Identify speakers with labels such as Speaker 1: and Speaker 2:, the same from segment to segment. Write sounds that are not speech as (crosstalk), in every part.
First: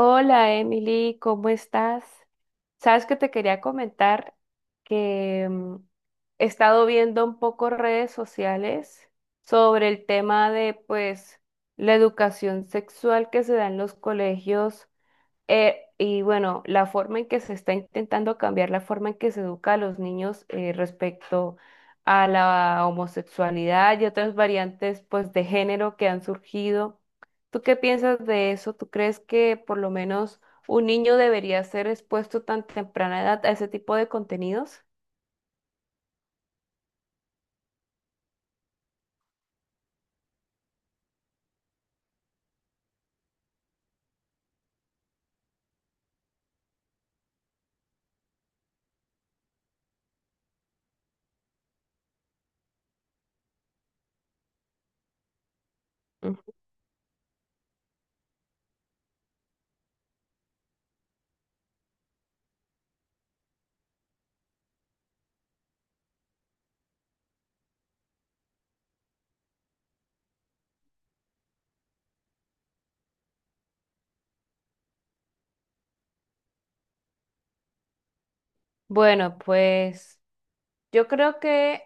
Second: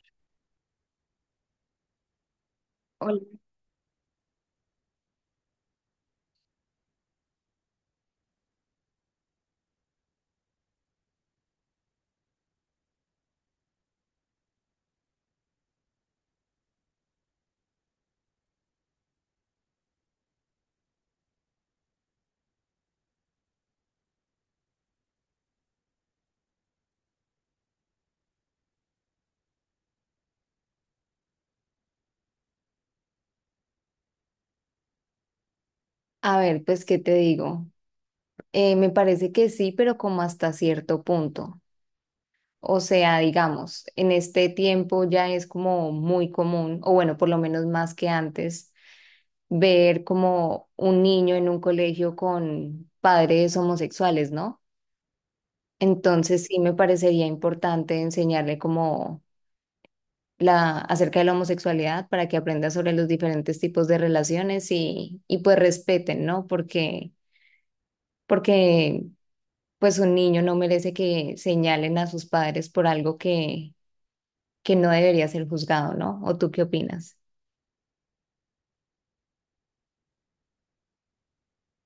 Speaker 1: Hola Emily, ¿cómo estás? Sabes que
Speaker 2: Hola.
Speaker 1: te quería comentar que he estado viendo un poco redes sociales sobre el tema de pues la educación sexual que se da en los colegios, y bueno, la forma en que se está intentando cambiar la forma en que se educa a los niños, respecto a la homosexualidad y otras variantes pues de género que han surgido. ¿Tú qué piensas de eso? ¿Tú crees que por lo menos un niño debería ser expuesto tan temprana edad a ese tipo de contenidos?
Speaker 2: A ver, pues, ¿qué te digo? Me parece que sí, pero como hasta cierto punto. O sea, digamos, en este tiempo ya es como muy común, o bueno, por lo menos más que antes, ver como un niño en un colegio con padres homosexuales, ¿no?
Speaker 1: Ujú.
Speaker 2: Entonces sí me parecería importante enseñarle como la acerca de la homosexualidad para que aprenda sobre los diferentes tipos de relaciones y pues respeten, ¿no? Porque pues un niño no merece que señalen a sus padres por algo que no debería ser juzgado, ¿no? ¿O tú qué opinas?
Speaker 1: Bueno, pues yo creo que,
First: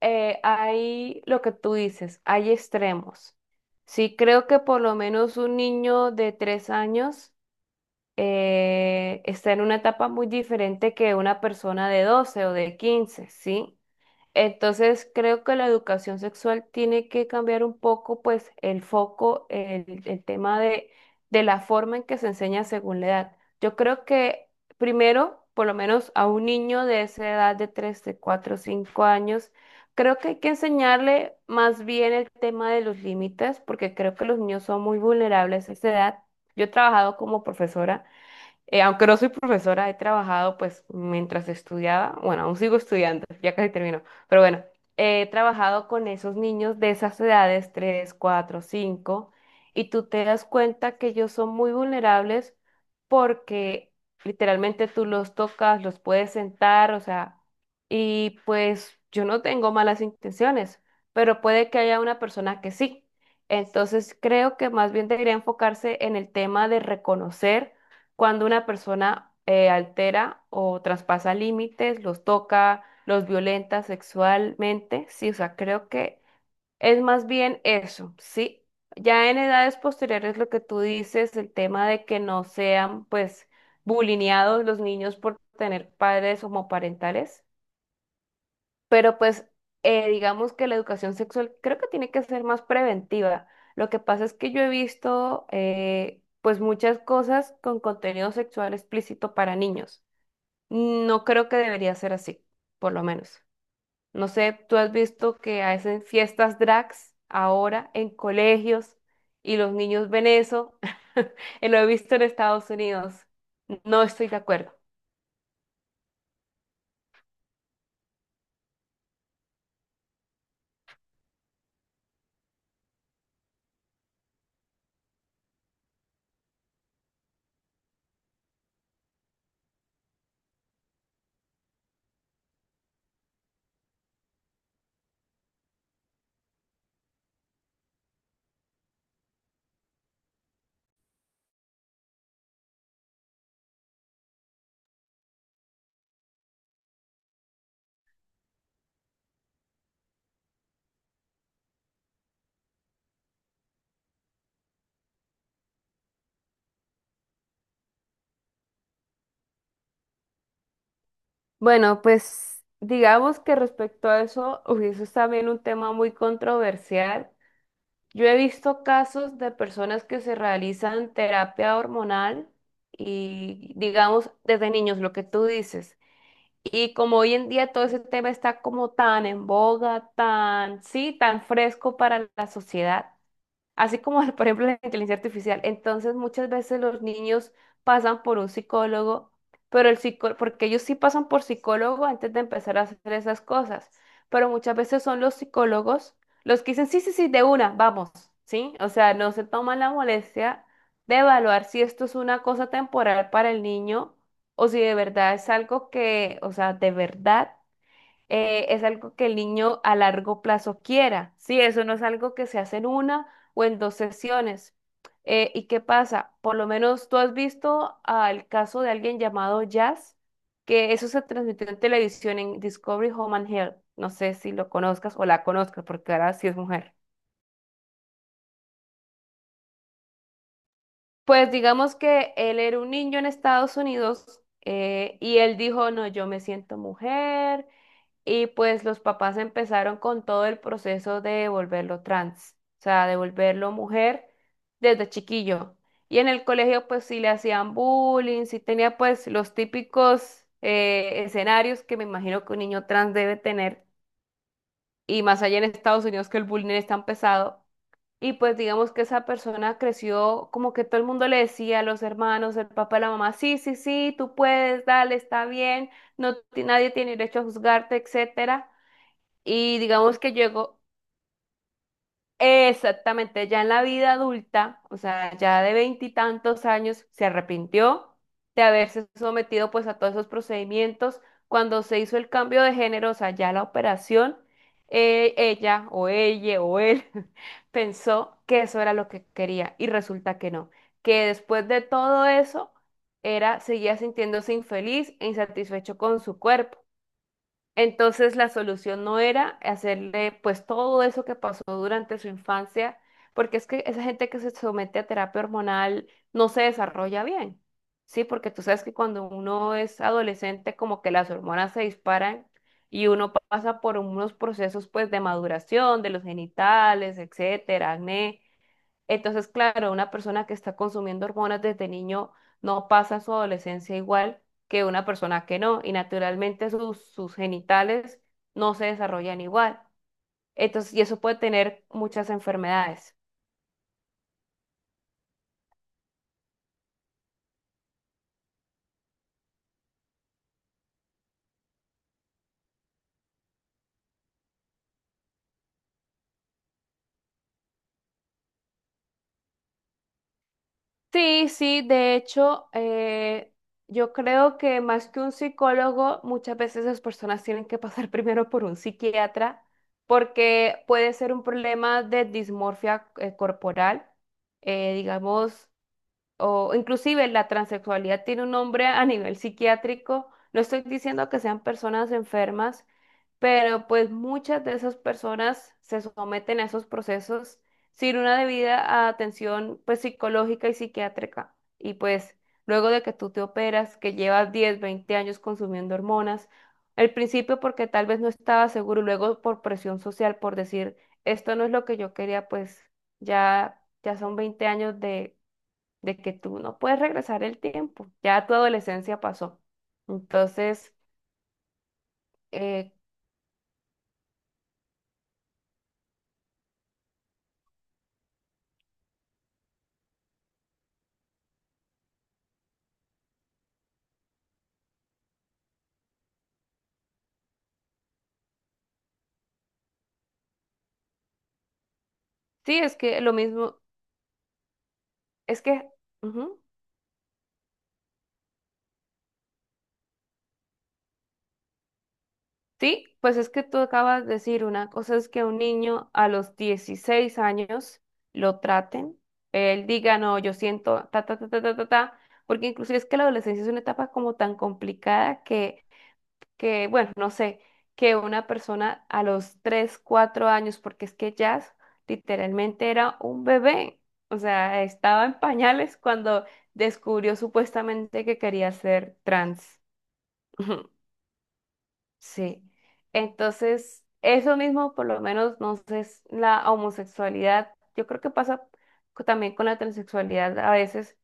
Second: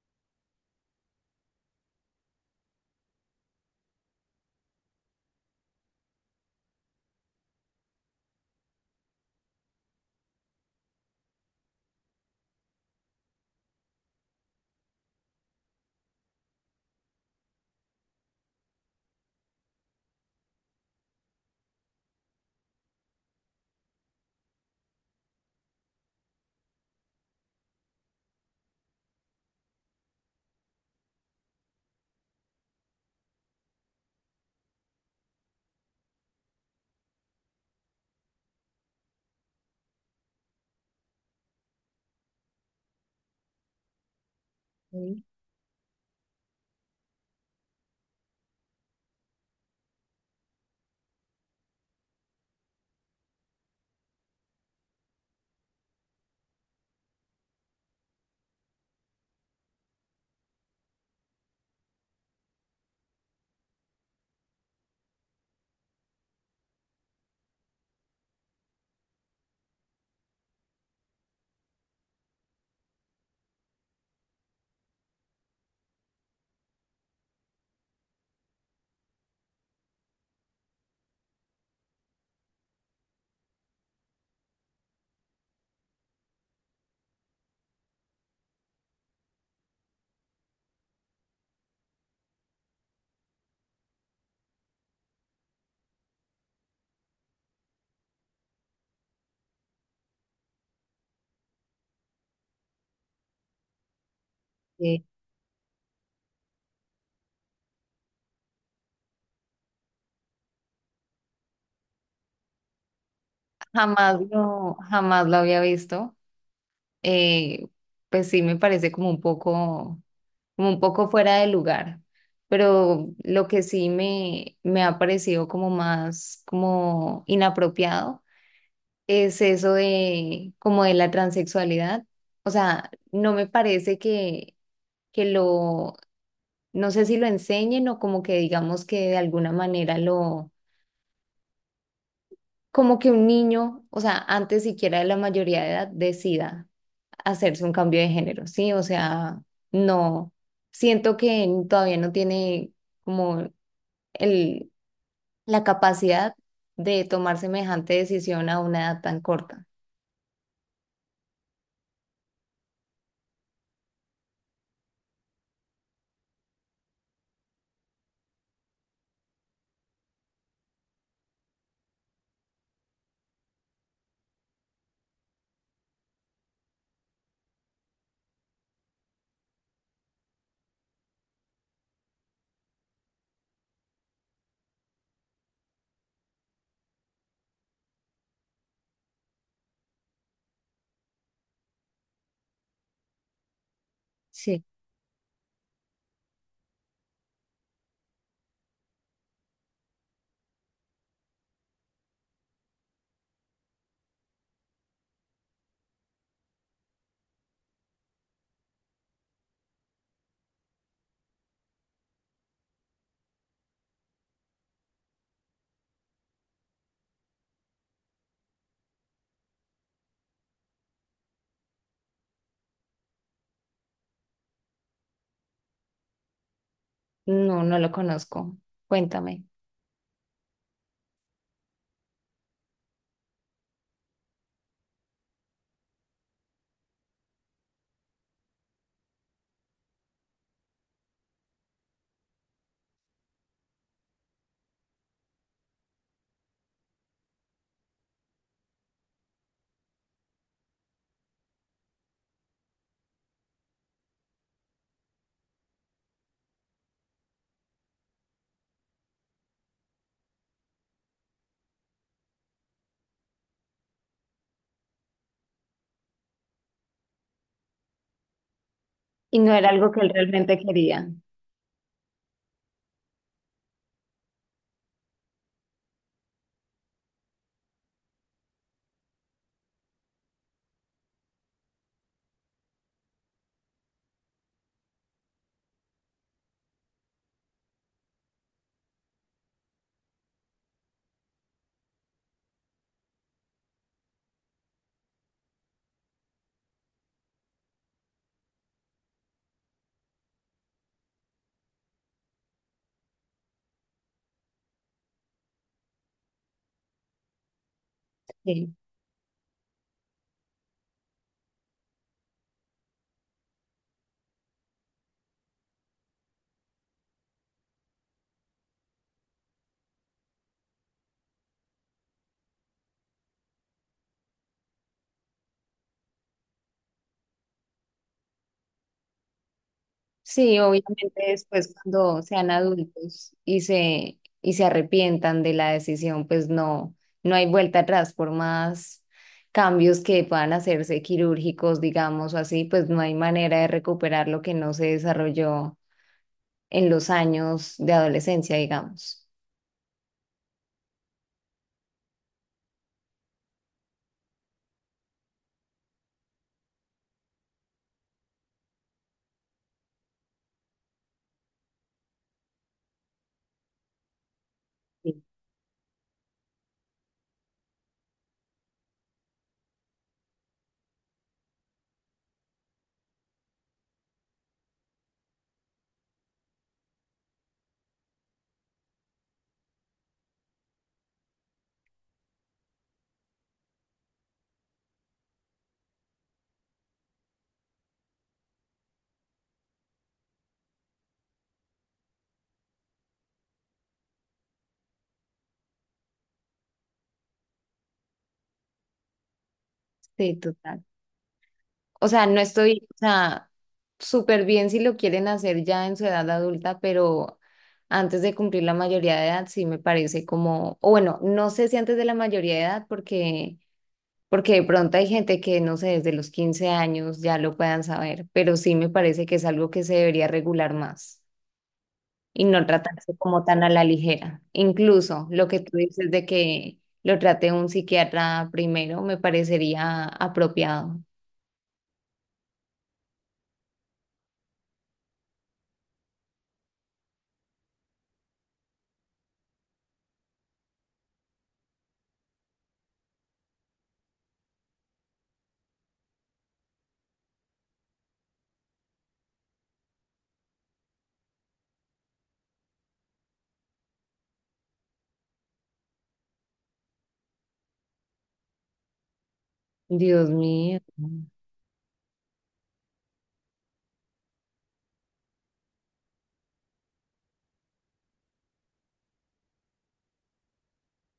Speaker 1: hay lo que tú dices, hay extremos. Sí, creo que por lo menos un niño de 3 años está en una etapa muy diferente que una persona de 12 o de 15, ¿sí? Entonces, creo que la educación sexual tiene que cambiar un poco, pues, el foco, el tema de la forma en que se enseña según la edad. Yo creo que primero, por lo menos a un niño de esa edad de 3, de 4, 5 años, creo que hay que enseñarle más bien el tema de los límites, porque creo que los niños son muy vulnerables a esa edad. Yo he trabajado como profesora, aunque no soy profesora, he trabajado pues mientras estudiaba, bueno, aún sigo estudiando, ya casi termino, pero bueno,
Speaker 2: Mm.
Speaker 1: he trabajado con esos niños de esas edades, 3, 4, 5, y tú te das cuenta que ellos son muy vulnerables porque literalmente tú los tocas, los puedes sentar, o sea, y pues yo no tengo malas intenciones, pero puede que haya una persona que sí. Entonces creo que más bien debería enfocarse en el tema de reconocer cuando una persona, altera o traspasa límites, los toca, los violenta sexualmente, sí, o sea, creo que es más bien eso, sí. Ya en edades posteriores lo que tú dices, el tema de que no sean pues bulineados los niños por tener padres homoparentales, pero pues, digamos que la educación sexual creo que tiene que ser más preventiva. Lo que pasa es que yo he visto, pues muchas cosas con contenido sexual explícito para niños. No creo que debería ser así, por lo menos. No sé, tú has
Speaker 2: Eh,
Speaker 1: visto que hacen fiestas drags ahora en colegios y los niños ven eso. (laughs) Lo he visto en Estados Unidos. No estoy de acuerdo.
Speaker 2: jamás lo había visto. Eh, pues sí me parece como un poco fuera de lugar. Pero lo que sí me ha parecido como más como inapropiado es eso de como de la transexualidad. O sea, no me parece que lo No sé si lo enseñen o como que digamos que de alguna manera lo, como que un niño, o sea, antes siquiera de la mayoría de edad, decida hacerse un cambio de género, ¿sí? O sea, no, siento que todavía no tiene como el, la capacidad de tomar semejante decisión a una edad tan corta.
Speaker 1: Bueno, pues digamos que respecto a eso, uy, eso es también un tema muy controversial. Yo he visto casos de personas que se realizan terapia hormonal y digamos desde niños, lo que tú dices. Y como hoy en día todo ese tema está como tan en boga, tan, sí, tan fresco para la sociedad, así como (laughs) por ejemplo la inteligencia artificial. Entonces muchas veces los niños pasan por un psicólogo, pero el psicólogo, porque ellos sí pasan por psicólogo antes de empezar a hacer esas cosas, pero
Speaker 2: Sí,
Speaker 1: muchas veces son los psicólogos los que dicen, sí, sí, sí, de una, vamos, ¿sí? O sea, no se toman la molestia de evaluar si esto es una cosa temporal para el niño o si de verdad es algo que, o sea, de verdad, es algo que el niño a largo plazo quiera, ¿sí? Eso no es algo que se hace en una o en dos sesiones. ¿Y qué pasa? Por lo menos tú has visto al caso de alguien llamado Jazz, que eso se transmitió en televisión en Discovery Home and Health. No sé si lo conozcas o la conozcas, porque ahora sí es mujer.
Speaker 2: no, no lo conozco. Cuéntame.
Speaker 1: Pues digamos que él era un niño en Estados Unidos, y él dijo, no, yo me siento mujer, y pues los papás empezaron con todo el proceso de volverlo trans, o sea, de volverlo mujer desde chiquillo. Y en el colegio pues sí le hacían bullying, sí tenía pues los típicos, escenarios que me imagino que un niño trans debe tener, y más allá en Estados Unidos que el bullying es tan pesado. Y pues digamos que esa persona creció como que todo el mundo le decía a los hermanos, el papá, la mamá, sí, sí, sí, tú puedes, dale, está bien, no, nadie tiene derecho a juzgarte, etcétera.
Speaker 2: Y no era
Speaker 1: Y
Speaker 2: algo que él
Speaker 1: digamos que
Speaker 2: realmente
Speaker 1: llego
Speaker 2: quería.
Speaker 1: exactamente ya en la vida adulta, o sea, ya de veintitantos años, se arrepintió de haberse sometido pues a todos esos procedimientos. Cuando se hizo el cambio de género, o sea, ya la operación, ella o ella o él (laughs) pensó que eso era lo que quería y resulta que no, que después de todo eso seguía sintiéndose infeliz e insatisfecho con su cuerpo. Entonces la solución no era hacerle pues todo eso que pasó durante su infancia, porque es que esa gente que se somete a terapia hormonal no se desarrolla bien, ¿sí? Porque tú
Speaker 2: Sí.
Speaker 1: sabes que cuando uno es adolescente como que las hormonas se disparan y uno pasa por unos procesos pues de maduración de los genitales, etcétera, acné. Entonces, claro, una persona que está consumiendo hormonas desde niño no pasa su adolescencia igual que una persona que no, y naturalmente sus genitales no se desarrollan igual.
Speaker 2: Sí,
Speaker 1: Entonces, y
Speaker 2: obviamente
Speaker 1: eso puede
Speaker 2: después
Speaker 1: tener
Speaker 2: cuando
Speaker 1: muchas
Speaker 2: sean
Speaker 1: enfermedades.
Speaker 2: adultos y se arrepientan de la decisión, pues no, no hay vuelta atrás, por más cambios que puedan hacerse quirúrgicos, digamos, o así, pues no hay manera de recuperar lo que no se desarrolló en los años de adolescencia, digamos.
Speaker 1: Sí, sí, de hecho, yo creo que más que un psicólogo, muchas veces las personas tienen que pasar (laughs) primero por un psiquiatra porque puede ser un problema de dismorfia, corporal,
Speaker 2: Sí,
Speaker 1: digamos, o inclusive la transexualidad tiene un nombre a nivel psiquiátrico. No estoy diciendo que sean personas enfermas, pero pues muchas de esas personas se someten a esos procesos sin una debida atención pues psicológica y psiquiátrica. Y pues luego de que tú te operas, que llevas 10 20 años consumiendo hormonas, al principio porque tal vez no estaba seguro, y luego por presión social, por decir, esto no es lo que yo quería, pues ya son 20 años de que tú no puedes regresar el tiempo, ya tu adolescencia pasó.
Speaker 2: sí, total.
Speaker 1: Entonces,
Speaker 2: O sea, no
Speaker 1: eh,
Speaker 2: estoy, o sea, súper bien si lo quieren hacer ya en su edad adulta, pero antes de cumplir la mayoría de edad sí me parece como, o bueno, no sé si antes de la mayoría de edad porque de pronto hay gente que no sé, desde los 15 años ya lo puedan saber, pero sí me parece que es algo que se debería regular más y no
Speaker 1: sí, es que
Speaker 2: tratarse
Speaker 1: lo
Speaker 2: como tan a
Speaker 1: mismo,
Speaker 2: la ligera. Incluso lo
Speaker 1: es
Speaker 2: que tú
Speaker 1: que,
Speaker 2: dices de
Speaker 1: ujú,
Speaker 2: que lo trate un psiquiatra primero me parecería apropiado.
Speaker 1: sí, pues es que tú acabas de decir, una cosa es que un niño a los 16 años lo traten, él diga, no, yo siento, ta, ta, ta, ta, ta, ta, ta, porque inclusive es que la adolescencia es una etapa como tan complicada que, bueno, no sé, que una persona a los 3 4 años, porque es que Jazz literalmente era un bebé, o sea, estaba en pañales cuando descubrió supuestamente que quería ser trans.
Speaker 2: Dios
Speaker 1: (laughs)
Speaker 2: mío.
Speaker 1: Ujú. Sí. Entonces, eso mismo, por lo menos, no sé, es la homosexualidad, yo creo que pasa también con la transexualidad a veces,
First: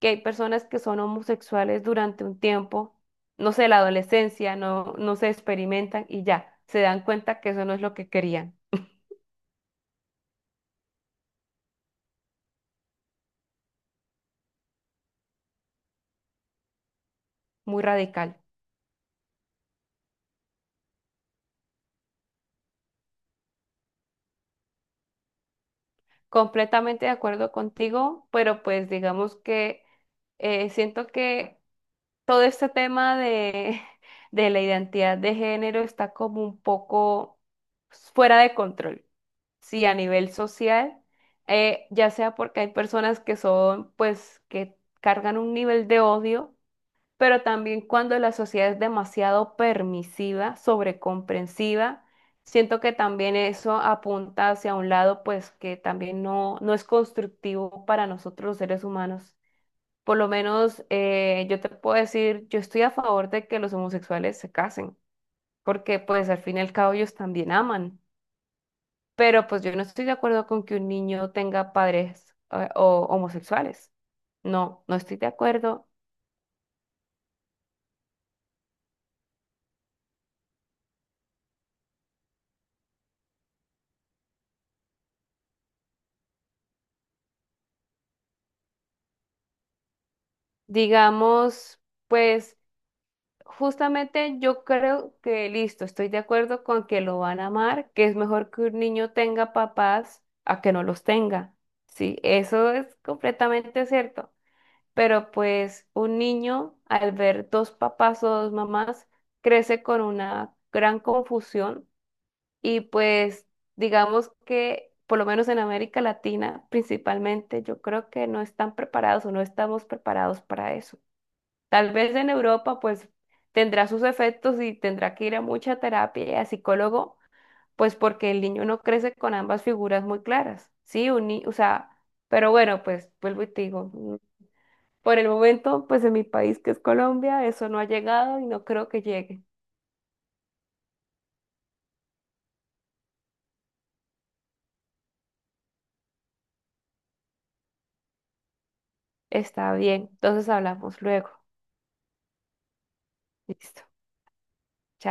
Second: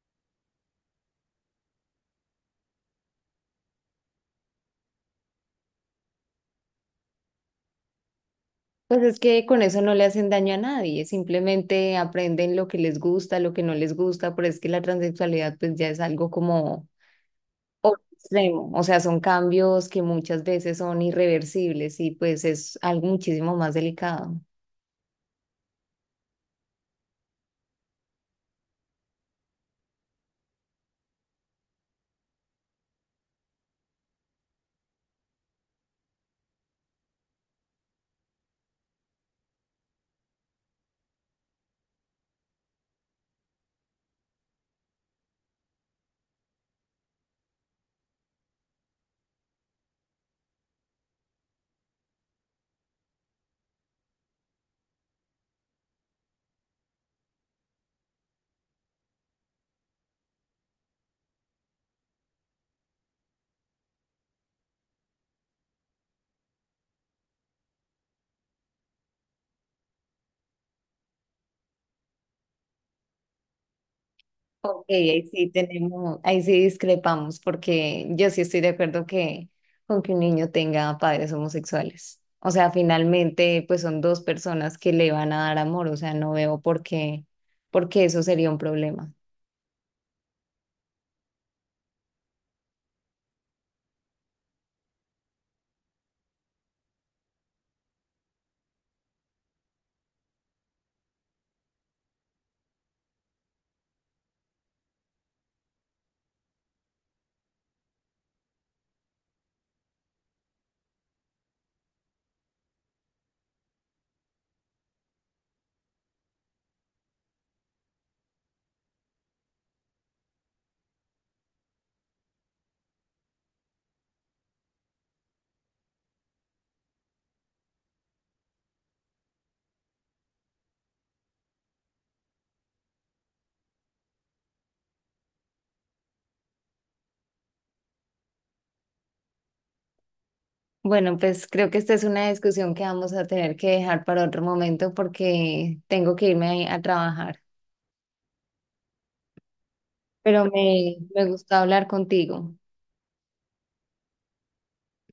Speaker 1: que hay personas que son homosexuales durante un tiempo, no sé, la adolescencia, no, no se experimentan y ya, se dan cuenta que eso no es lo que querían.
Speaker 2: Pues es que con eso no le hacen daño a nadie, simplemente aprenden lo que les gusta, lo que no les gusta, pero es que la transexualidad pues ya es algo como
Speaker 1: Muy radical.
Speaker 2: extremo, o sea, son cambios que muchas veces son irreversibles y pues es algo muchísimo más delicado.
Speaker 1: Completamente de acuerdo contigo, pero pues digamos que, siento que todo este tema de, (laughs) de la identidad de género está como un poco fuera de control. Sí, a nivel social, ya sea porque hay personas que son, pues, que cargan un nivel de odio, pero también cuando la sociedad es demasiado permisiva, sobrecomprensiva, siento que también eso apunta hacia un lado, pues que también no es constructivo para nosotros los seres humanos. Por lo menos, yo te puedo decir, yo estoy a favor de que los homosexuales se casen, porque pues al fin y al cabo ellos también aman, pero pues yo no estoy de acuerdo con que un niño tenga padres, o homosexuales. No,
Speaker 2: Ok,
Speaker 1: no estoy
Speaker 2: ahí
Speaker 1: de
Speaker 2: sí
Speaker 1: acuerdo.
Speaker 2: tenemos, ahí sí discrepamos, porque yo sí estoy de acuerdo que con que un niño tenga padres homosexuales. O sea, finalmente, pues son dos personas que le van a dar amor, o sea, no veo por qué eso sería un problema.
Speaker 1: Digamos, pues justamente yo creo que listo, estoy de acuerdo con que lo van a amar, que es mejor que un niño tenga papás a que no los tenga. Sí, eso es completamente cierto. Pero pues un niño al ver dos papás o dos mamás crece con una gran confusión y pues digamos que por lo menos en América Latina principalmente yo creo que no están preparados o no estamos preparados para eso. Tal vez en Europa, pues tendrá sus efectos y tendrá que ir a mucha terapia y a psicólogo, pues porque el niño no crece con ambas figuras muy claras, ¿sí? Un ni- O sea, pero bueno, pues vuelvo y te digo, por el momento, pues en mi país que es Colombia, eso no ha llegado y no creo que llegue.
Speaker 2: Bueno, pues creo que esta es una discusión que vamos a tener que dejar para otro momento porque tengo que irme a trabajar.
Speaker 1: Está bien,
Speaker 2: Pero
Speaker 1: entonces hablamos
Speaker 2: me
Speaker 1: luego.
Speaker 2: gustó hablar contigo.
Speaker 1: Listo.